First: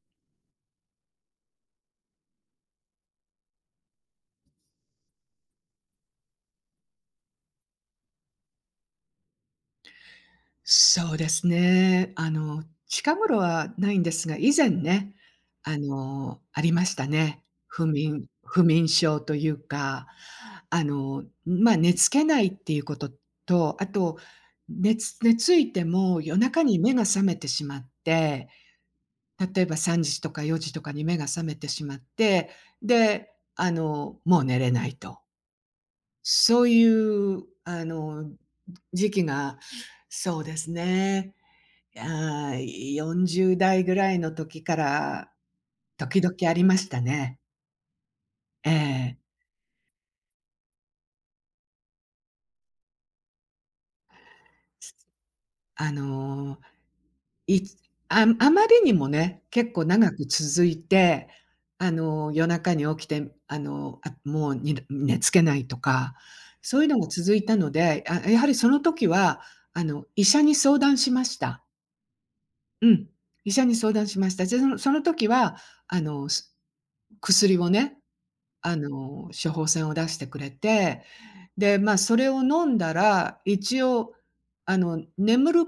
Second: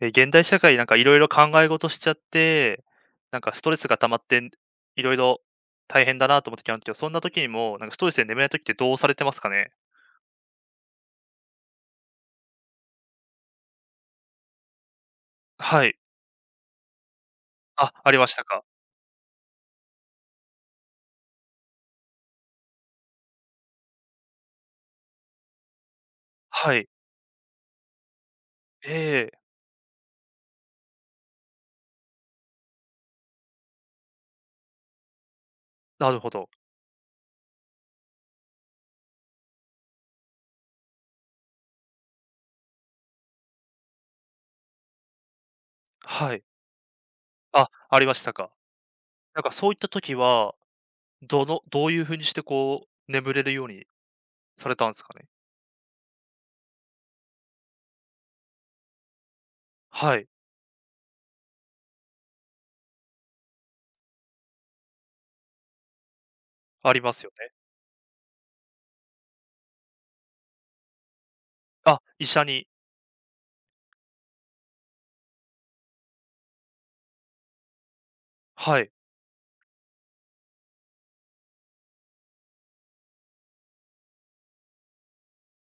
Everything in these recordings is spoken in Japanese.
現代社会なんかいろいろ考え事しちゃって、なんかストレスが溜まって、いろいろ大変だなと思ってきまんですけど、そんな時にも、なんかストレスで眠れない時ってどうされてますかね？そうですね。近頃はないんですが、以前ね、はい。ありましたね。不あ、あり眠ました不か。眠症というか、寝付けないっていうことと、あと、寝ついても夜中はにい。目が覚めてしまって、ええ、例えば3時とか4時とかに目が覚めてしまって、で、もう寝れないと。なるほど。そういう、時期がそうですね、いや、40代ぐらいの時から、時は々い。ありましたね。あ、ありましたか。ええ。なんかそういった時は、どういう風にしてこう、眠れるようにされたんですかね？あの、いつああまりにもね、結構長はくい、続いて、夜中に起きて、もう、にど寝付けないとか、そういうあのりがますよ続いね。たので、あ、やはりその時は、医者に相談しました。あ、医者に。うん、医者に相談しました。じゃ、その時は、あの、す薬をね、はい、処方箋を出してくれて、で、まあ、それを飲んだら、一応、あの、眠る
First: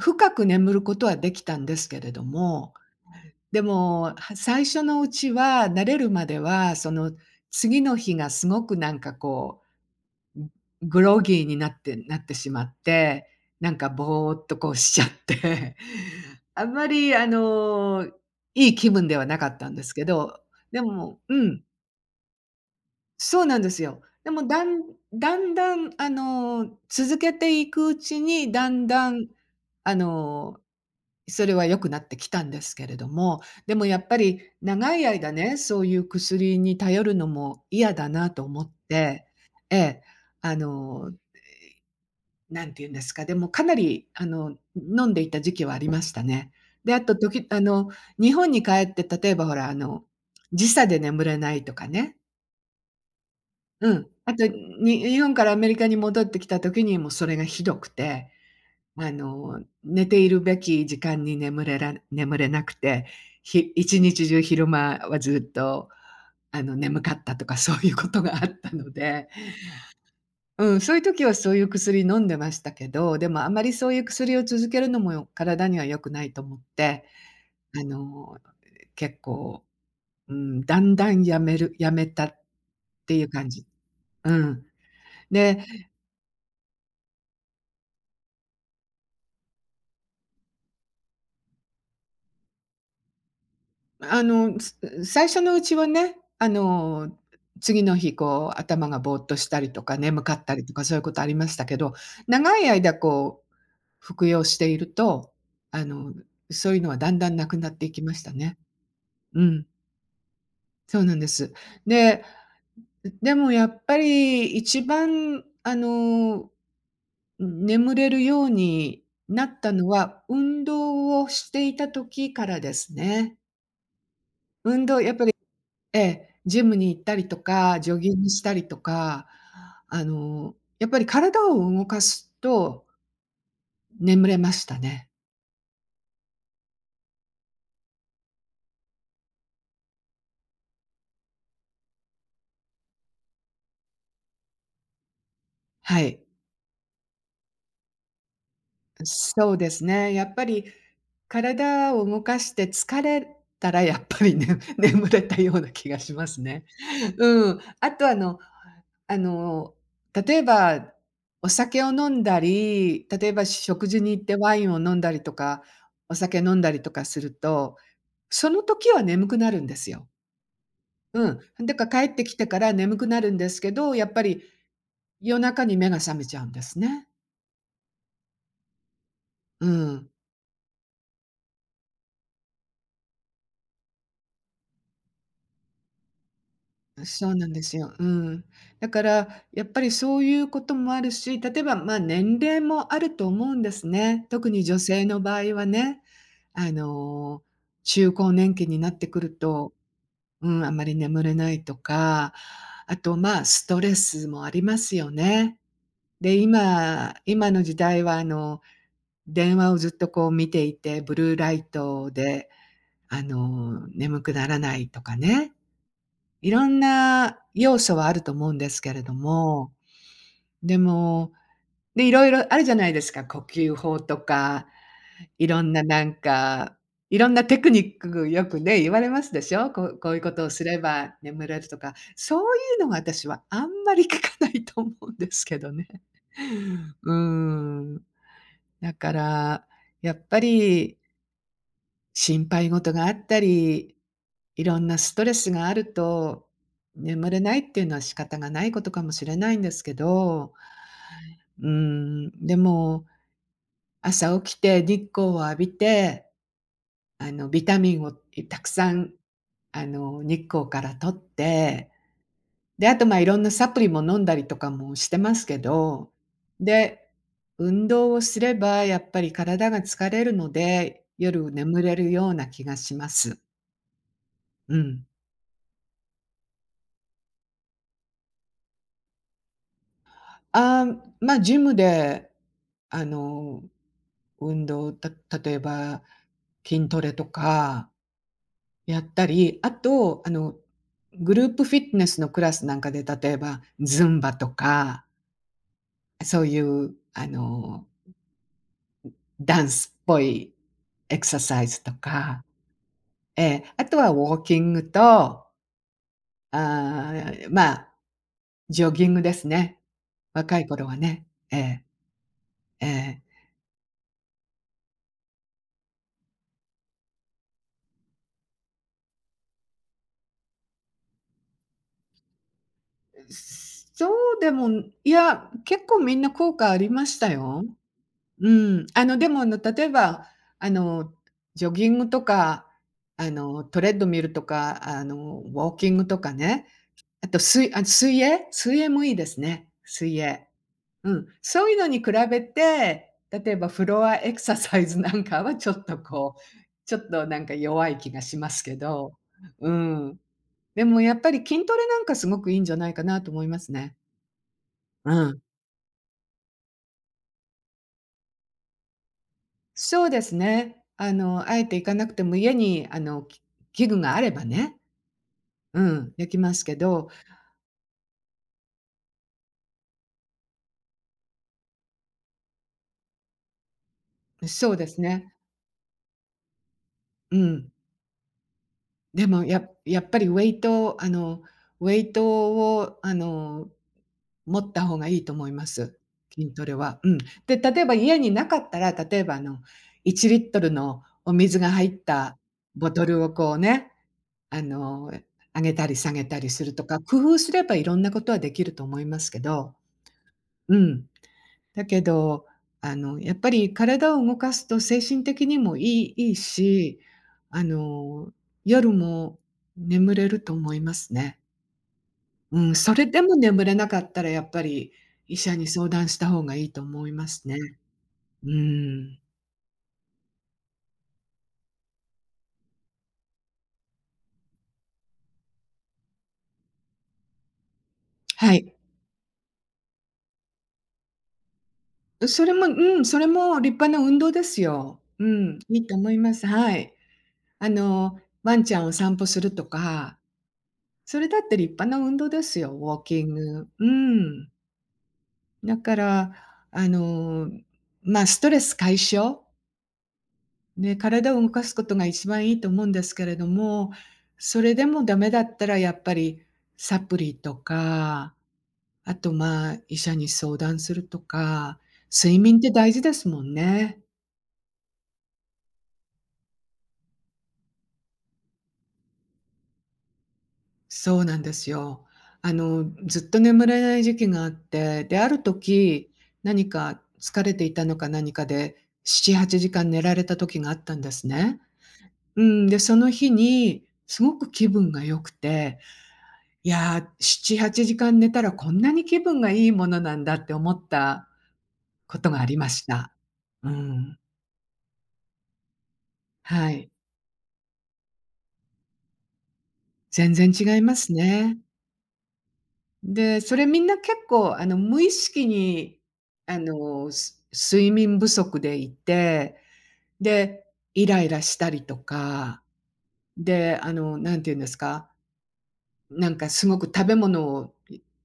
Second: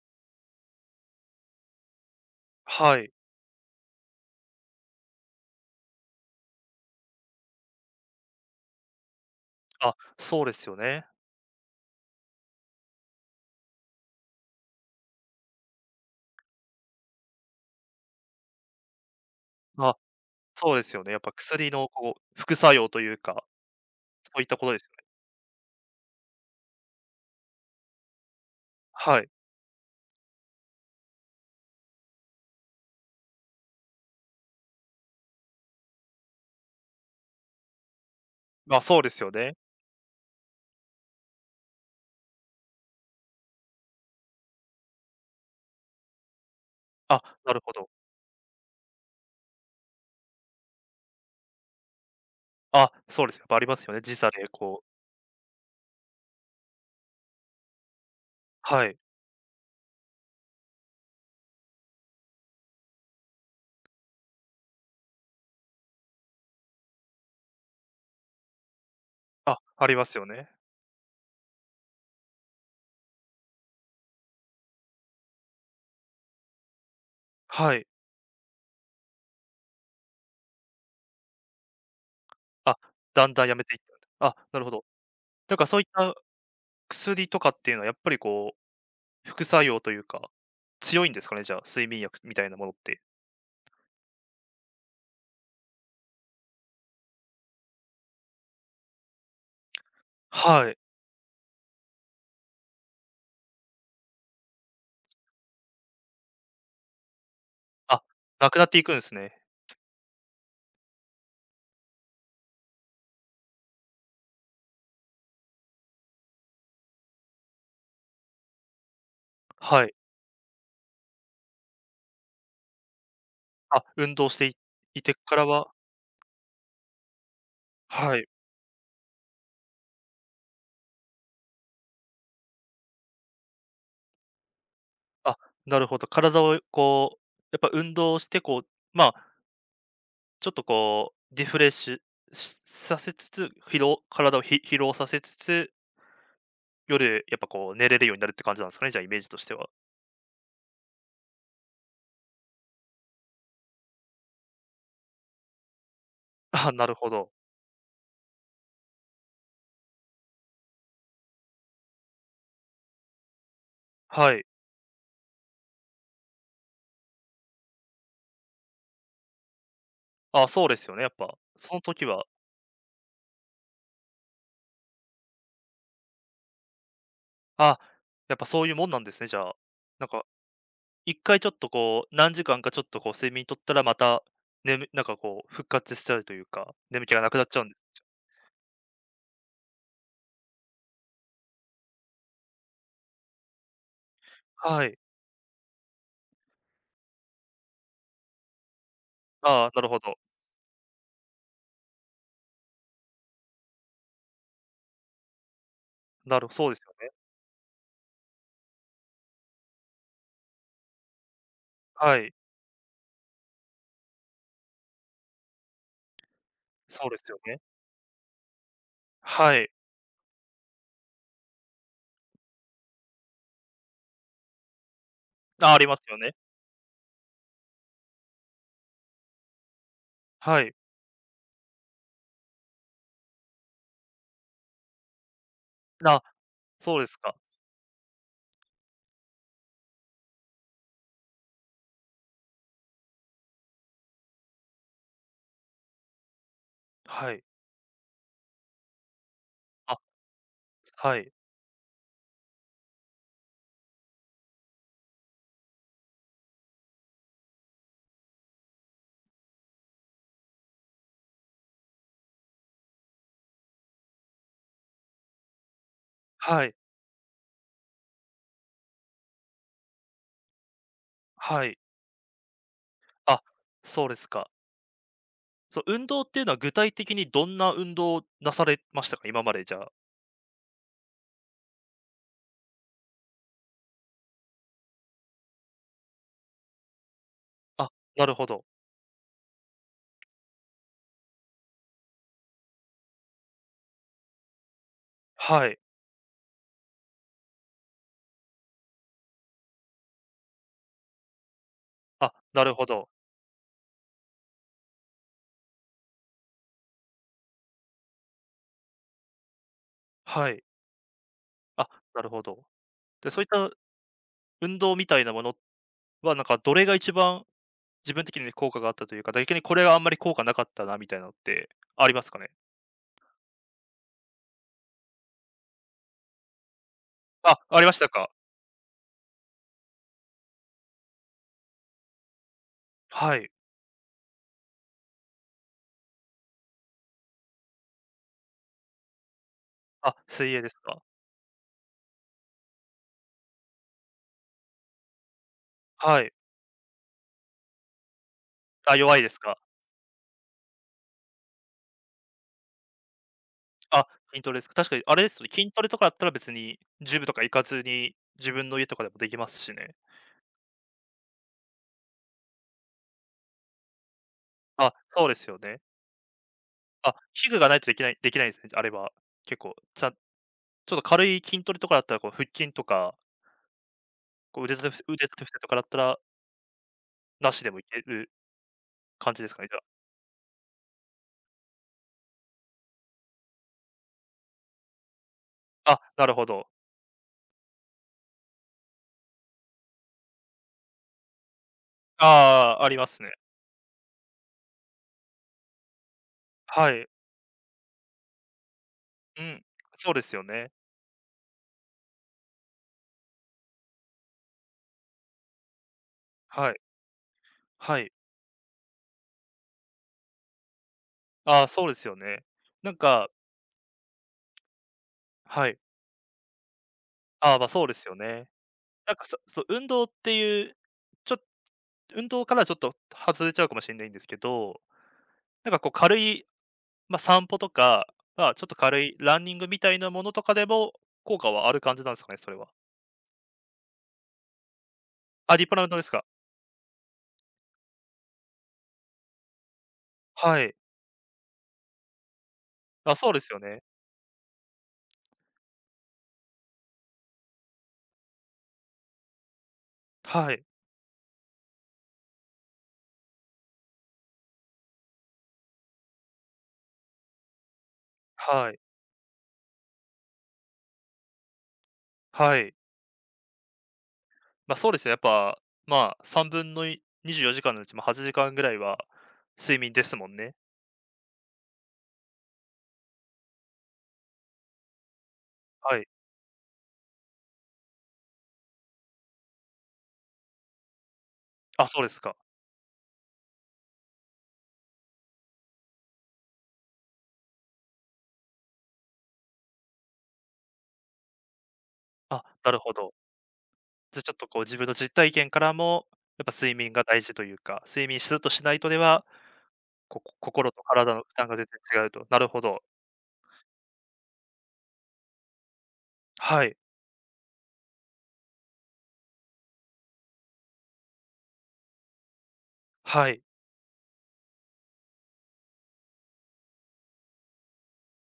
深く眠ることはできたんですけれども、はい。でも、最初のうちは、慣れるまでは、その、次の日がすごくなんかこあ、そうですよう、グね。ロギーになってなってしまって、なんかぼーっとこうしちゃって、あんまりいい気分ではなかったんですあ、けど、そうでですよね。やもっぱうん。薬のこう、副作用というそかうなんですよ。でそういも、っただことでんすよね。だんだん、続けていくうちに、だんだはん、い。あの、それは良くなってきたんですけれども、でもやっぱり長い間ね、そういう薬に頼るのも嫌だなと思っまあ、そうですて、よね。ええ、あの、んて言うんですか、でもかなり、飲んでいた時期はありましたね。で、あと、あ、ときなあるほの、ど。日本に帰って、例えばほら、時差で眠れないとかね、あ、そうですよ。やっぱありますうよね。ん。時差あと、でこにう日本からアメリカに戻ってきた時にもそれがひどくて、はい。寝ているべき時間に眠れなくて、一日中昼間はずっと、眠かったとかそういうことがあったので、あ、ありますよね。うん、そういう時はそういう薬飲んでましたけど、でもあまりそういう薬を続けるのも体には良くないと思って、はあい。の、結構、うん、だんだんやめたっあ、ていだうんだん感やめじ。ていったうあ、なるん。ほど。なんでかそういった薬とかっていうのはやっぱりこう、副作用というか、強いんですかね、じゃあ、睡眠薬みたいなものって。あの、す最初のうちはね、次の日こう頭がぼーっとしたりとかね、眠かったりはとい。かそういうことありましたけど、長い間こう服用していると、あの、そういうのはだんだんなくなっていきあ、ましたなね。くなっていくんですね。うん、そうなんです。で、でもやっぱり一番眠れるようになったはのい。は、運動をしていた時からですね。あ、運動してい運動いやてっぱりからはええ、ジムに行ったりとか、ジョギはンい。グしたりとか、やっぱり体を動かすと眠れましたね。あ、なるほど。体をこう、やっぱ運動してこう、まあちょっとこう、リフレッシュしさせつつ、疲労体をひ疲労させつつ、はい。夜やっぱこう寝れるようになるって感じなんですかね、じゃあイメージとしそてうでは。すね。やっぱり体を動かして疲れたらやっぱりね 眠れたような気がしますね。あなるほど。うん。あとあの、例えば、お酒を飲んだり、例えば食事に行っはてい。ワインを飲んだりとか、お酒飲んだりとかすると、その時は眠くなるんですよ。あ、そうですよね、やっうぱ。ん。だそのか時ら帰っては、きてから眠くなるんですけど、やっぱり夜中に目が覚めちゃうんですね。あ、やっぱそういうもんなんですね、じゃあ。うなんん。か、一回ちょっとこう、何時間かちょっとこう睡眠取ったらまた、眠なんかこう復活しちゃうというか、眠気がなそうくななっんちゃでうんですよ。すうん。だから、やっぱりそういうこともあるし、例えば、まあ、年齢もあると思うんですね。特に女はい。性の場合はね、あの、中高年期になってくるああ、と、なるほど。うん、あまり眠れないとか、あと、まあ、ストレスもありますよね。で、なるそうですよね。今の時代は、電話をずっとこう見ていて、ブルーライトはい。で、眠くならないとかね。いろんそうですなよね。要素はあると思うんですけれどはい。も、でも、で、いろいろあるじゃないですか、呼吸法とか、いろんああ、あなりますなんよね。か、いろんなテクニックよくね、言われますでしょ。こういうことをはすい。れば眠れるとか、そういうのが私はあんまり聞かないと思うんですけどね。あ、そうでうーすか。ん。だから、やっぱり心配事があったりいろんなストレスがあると、眠はれい。ないっていうのは仕方がないことかもしれないんですけあ、ど、はい。うん、でも、朝起きて日光を浴びて、ビタミンをたくさん、日光から取って、で、あと、ま、いろんなサプリも飲んだりとかもしてますけど、はい。で、運動をすればやっぱり体が疲れるので、夜はい。眠れるような気がします。あ、そうですか。うん。そう、運動っていうのは具体的にどんな運動をなされましたか？今までじゃあ。ああ、まあ、ジムで、あの、運動、た例えば筋トレとかあ、なるほど。やったり、あと、グループフィットネスのクラスなんかで、例えばズンバとか、はい。そういう、ダンスっぽいエクササイズとあ、か、なるほど。ええ、あとはウォーキングと、あーまあ、ジョギングですね。は若い。い頃はね。ええ、あ、なるほど。ええ。で、そういった運動みたいなものは、なんかどれが一番自分的に効果があったというか、逆にこれはあんまり効果なかったなみたいなのってありますかね？そうでも、いや、結構みんな効果ありましたあ、よ。ありましたか。うん。でも、例えば、あの、ジョギングとか、はい。トレッドミルとか、ウォーキングとかね、あと、水泳もいいですね、あ、水泳。水泳ですか。うん。そういうのに比べて、例えばフロアエクササイズなんかはちょっとはい。こう、ちょっとなんか弱い気がしますけあ、ど、弱いですか？うん。でもやっぱり筋トレなんかすごくいいんじゃないかなと思いますね。あ、筋トレですか。確かにうあれですん。よね、筋トレとかだったら別にジムとか行かずに、自分の家とかでもできますしね。そうですね。あえて行かなくても家に器具があればね、あ、そうですようね。ん、できますけど、あ、器具がないとできないできないですね、あれは。結構、ちゃんちょっと軽い筋トレとかだったら、こう腹筋とか、こうそ腕う立でて伏すせ腕ね。立て伏せとかだったら、うなしでん。もいけるで感じもですやかね、じゃやっぱりウェイトウェイトを持った方がいいと思いまあ。す。あ、なるほ筋トど。レは。うん。で、例えば家になかったら、例えば1リットルのお水が入ったああ、あボりトまルすをね。こうね、あの、上げたり下げたりするとはか、い。工夫すればいろんなことはできると思いますけうん。ど、そうですよね。うん。だけど、やっぱり体を動かすと精神的にもいいはい。し、あはい。の、夜も眠れると思いますね。ああ、そうですよね。うん、なそんれでかも眠れなかったらやっぱり医者にはい。相談した方がいいと思いますあね。あ、ま、そうですよね。うなんん。か、そう、運動っていうちょっ運動からはちょっと外れちゃうかもしれないんですけど、なんかこう軽い、まあ、散歩とか、まはあ、ちょっい。と軽いランニングみたいなものとかでも、効果はある感じなんですかね、そそれれもは。うん、それも立派な運動ですよ。うあ、ん、立派いない運と動で思すいか。ます。はい。ワンちゃんを散歩するとか、はい。それだって立派な運動ですよ、ウォーあ、キそうンですよグ。ね。うん。だから、あの、ストレス解消、はい、ね、体を動かすことが一番いいと思うんですけれども、それでもダメだったらやっぱりサプリとか、はい、あと、まあ、医者に相談するとか、睡は眠ってい。大事ですもんね。ま、そうですね、やっぱ、まあ、3分のい24時間のうちも8時間ぐらいは睡眠ですもんね。そうなんですよ。ずっと眠れない時期があって、で、あるはい。時、何か疲れていたのか何かで、7、8時間寝られた時があったんですね。あ、そうですか。うん、で、その日にすごく気分が良くて、いや、7、8時間寝たらこんなに気分がいいものなんだって思ったことがあ、ありまなるしほた。ど。うん、じゃ、ちょっとこう自分の実体験からも、やっぱは睡い。眠が大事というか、睡眠しずっとしないとではこ全然心違といます体の負担がね。全然違うと。なるほど。で、それみんな結構無意識にはい。睡眠不足でいて、で、イライラしたりとか、はい。で、なんていうんですか。なんかすごく食べ物を、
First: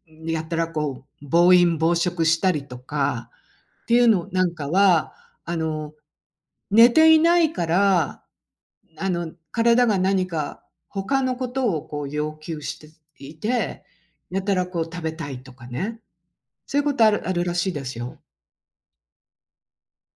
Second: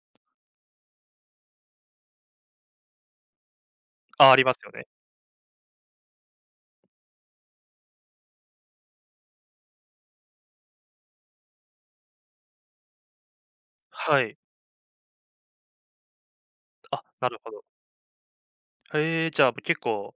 やたらこう、暴飲暴食したりとかっていうのあ、ありなんますかよね。は、あの、寝ていないから、体が何か他のことをこう要求していて、はい。やたらこう食べたいとかね、そういうこあ、とあるなあるるほらど。しいですよ。へえ、じゃあ、結構、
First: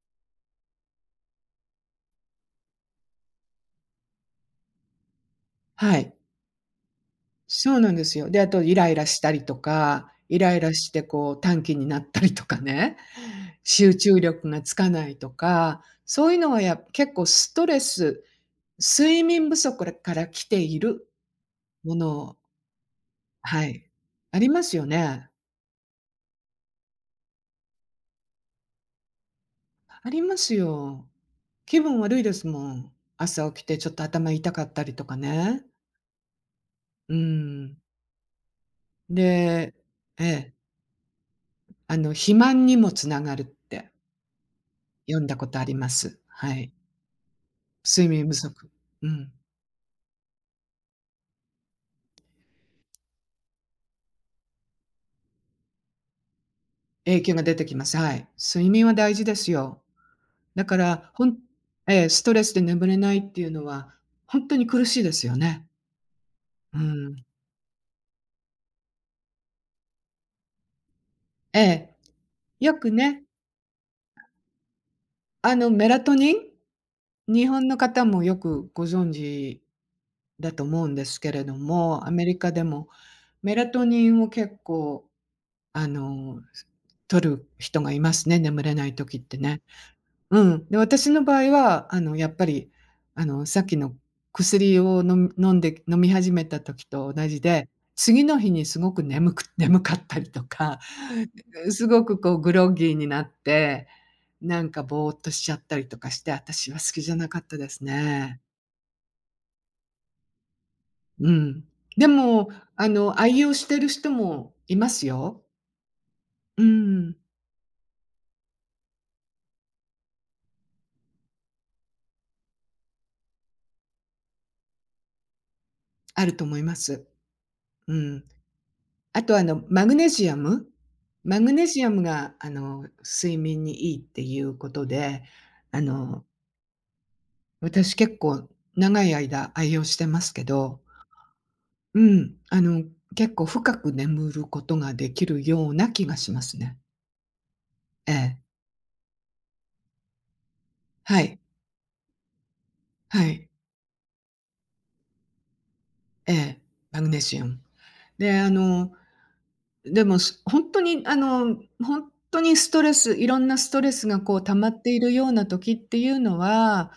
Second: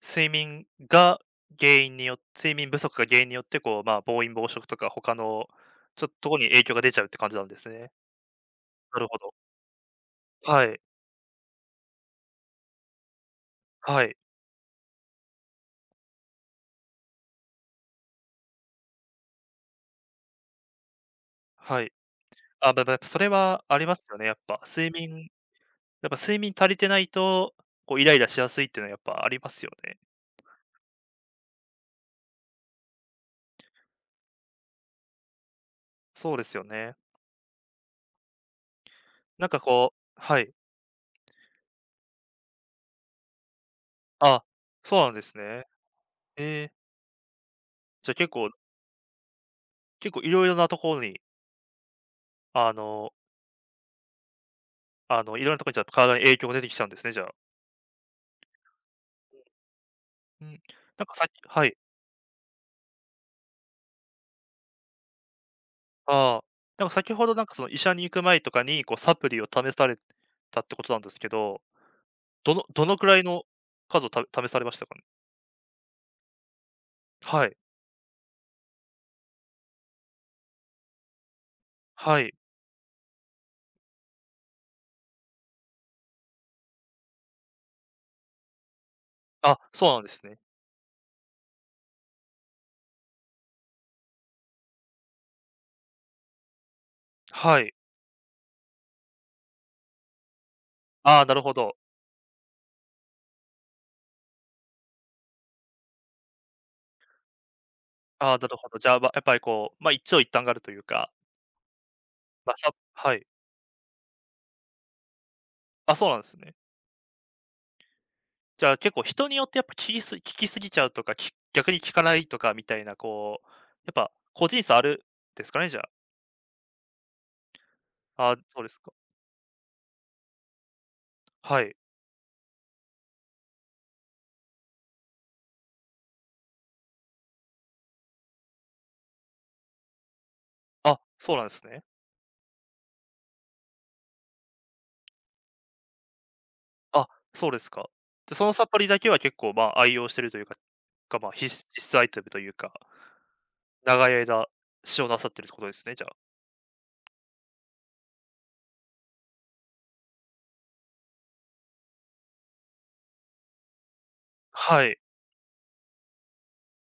睡眠が原因によって睡眠不足が原因によって、こう、まあ、暴飲暴食とか他のはちょっい。ととこに影響が出ちゃうって感じなんですそうなね。んですよ。で、あとイライなラるほしたど。りとか、イライはラい。してこう短気になったりとかね、集はい。中力がつかないとか、そういうのは結構ストレス、睡眠不足から来ているはい。もの。あ、まあま、やっぱそれははありい、ますよね、やっありぱ。ますよ睡眠ね。やっぱ睡眠足りてないと、こうイライラしやすいっていうのはやっぱありますよね。ありますよ。気分悪いですもん。朝起きてちょっと頭痛かったりとかね。そうですよね。うん。なんかでこうえはい。え、あの肥満にもつながるってあ、そうなん読でんだすことあね。ります。はえい。え、睡じゃ、眠結不足。構うん。結構いろいろなところに、あのいろんなところにじゃ、体に影響が出てきちゃうんですね、じ影ゃ響あ。が出てきます。はい。睡眠は大事ですよ。うん。だかなんら、かさほっんきはい。ええ、ストレスで眠れないっていうのは、ほんとに苦しいですよね。ああ、うなんか先ん。ほどなんかその医者に行く前とかに、こうサプリを試されたってことなんですけえど、え。どのよどくのくらね、いの数をた試されましたかね？あの、メラトニン、は日い、本の方もよくご存知だと思うんですけれども、アはメい。リカでもメラトニンを結構、あの、摂る人がいますね、眠れない時ってあ、ね。そうなんですね。うん。で、私の場合は、あの、やっぱり、あの、さっきの薬を飲んで飲み始めた時と同じはで、い。次の日にすごく眠く 眠かったりとか、ああ、なるほ ど。すごくこうグロッギーになって、なんかぼーっとしちゃったりとかして、私は好きじゃなかったですああ、ね。なるほど。じゃあ、ま、やっぱりこう、ま、一長一短があるというか、うん。でも、まあ、さあはの、い。愛用してる人もいますよ。あ、そうなんですね。うん、じゃあ、結構人によってやっぱ聞きす聞きすぎちゃうとか、聞逆に聞かないとかみたいな、こう、やっぱ個人差あるですかね、じゃあ。あると思います。うん。あそうですか。あと、あの、マグネシアムマグはネい。シアムが、あの、睡眠にいいっていうことで、あの、私結構長い間愛用してますけど、あ、そうなんですね。うん、あの、結構深く眠ることができるような気がしますね。あ、そうですか。えでえ。そのサプリだけは結構、ま、愛用してるというかか、はま、い、必須アイテムというか、はい、長い間使用なさってるってことですね、じゃあ。ええ、マグネシアム。で、あのでも、本当に、あの、本当にストレスいろんなストレスがこう溜まっはてい。いるような時っていうのは、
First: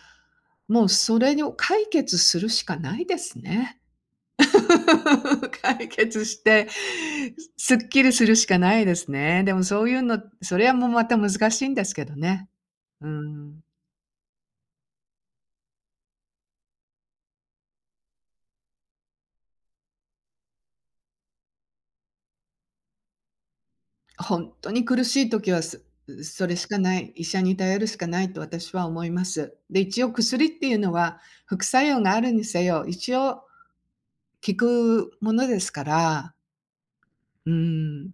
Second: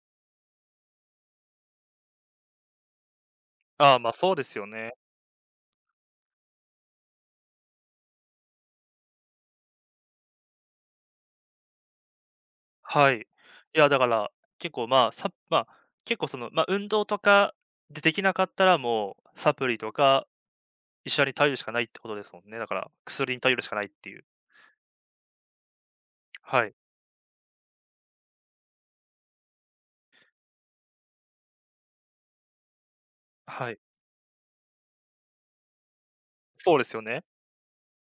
もうそれを解決するしかないですね。ああ、ま、そうですよ ね。解決して、すっきりするしかないですね。でもそういうの、それはもうまた難しいんですけどね。うはい。いん。や、だから、結構、まあ、さまあ、結構その、ま、運動とかでできなかったら、もうサプリとか医者に頼るしかないってことですもんね。だから、薬に頼るしかないっていう。本当に苦しい時は、それしはい。かない、医者に頼るしかないと私は思います。で、一応薬っていうのは、副作用があるにせよ、一応はい。効くものですから、そうですよね。うん。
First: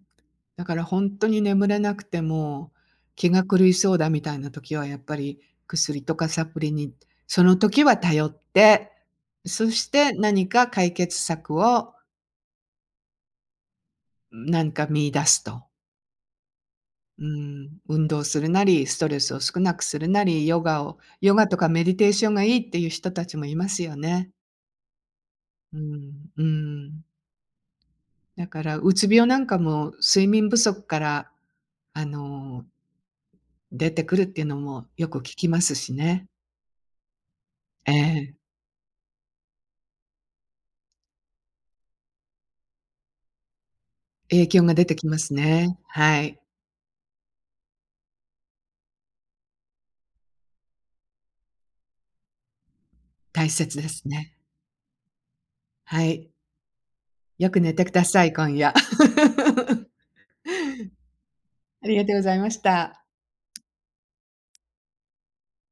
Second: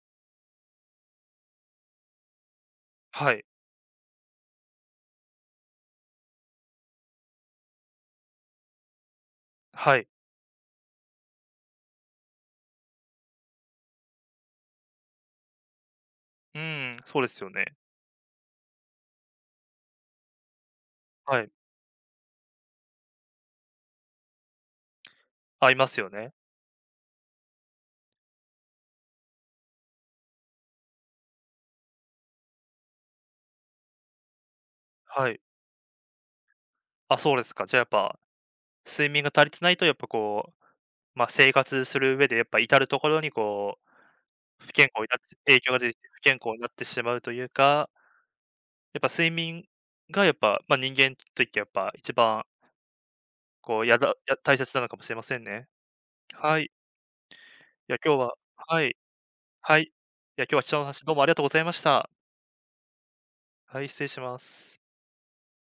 だからほんとに眠れなくても、気はがい。狂いそうだみたいな時はやっぱり薬とかサプリに、その時は頼って、そしはい。て何か解決策を見出すと。うーん、そううですよね。ん、運動するなり、ストレスを少なくするなり、ヨはガい。とかメディテーションがいいっていう人たちもいますよね。合いうますよん、ね。うん。だから、うつ病なんかも睡眠不足から、あの、出てくるっていうのもよくは聞い。きますしね。あ、そうですか。じゃあやっえぱ、え、睡眠が足りてないとやっぱこう、まあ、生活する上でやっぱ至るところにこう、影響不が出健て康きになまっすて影響ね。が出ては不健い、康になってしまうというか、やっぱ睡眠がやっぱ、まあ、人間にといってやっぱ一番大切こでう、やすだね。や大切なのかもしれませんね。はい、はい。よく寝てくいや、だ今日さい、は今夜。は い。はい。いや、今日は貴重な話どうもありがとうございましありがた。とうございました。はい、失礼します。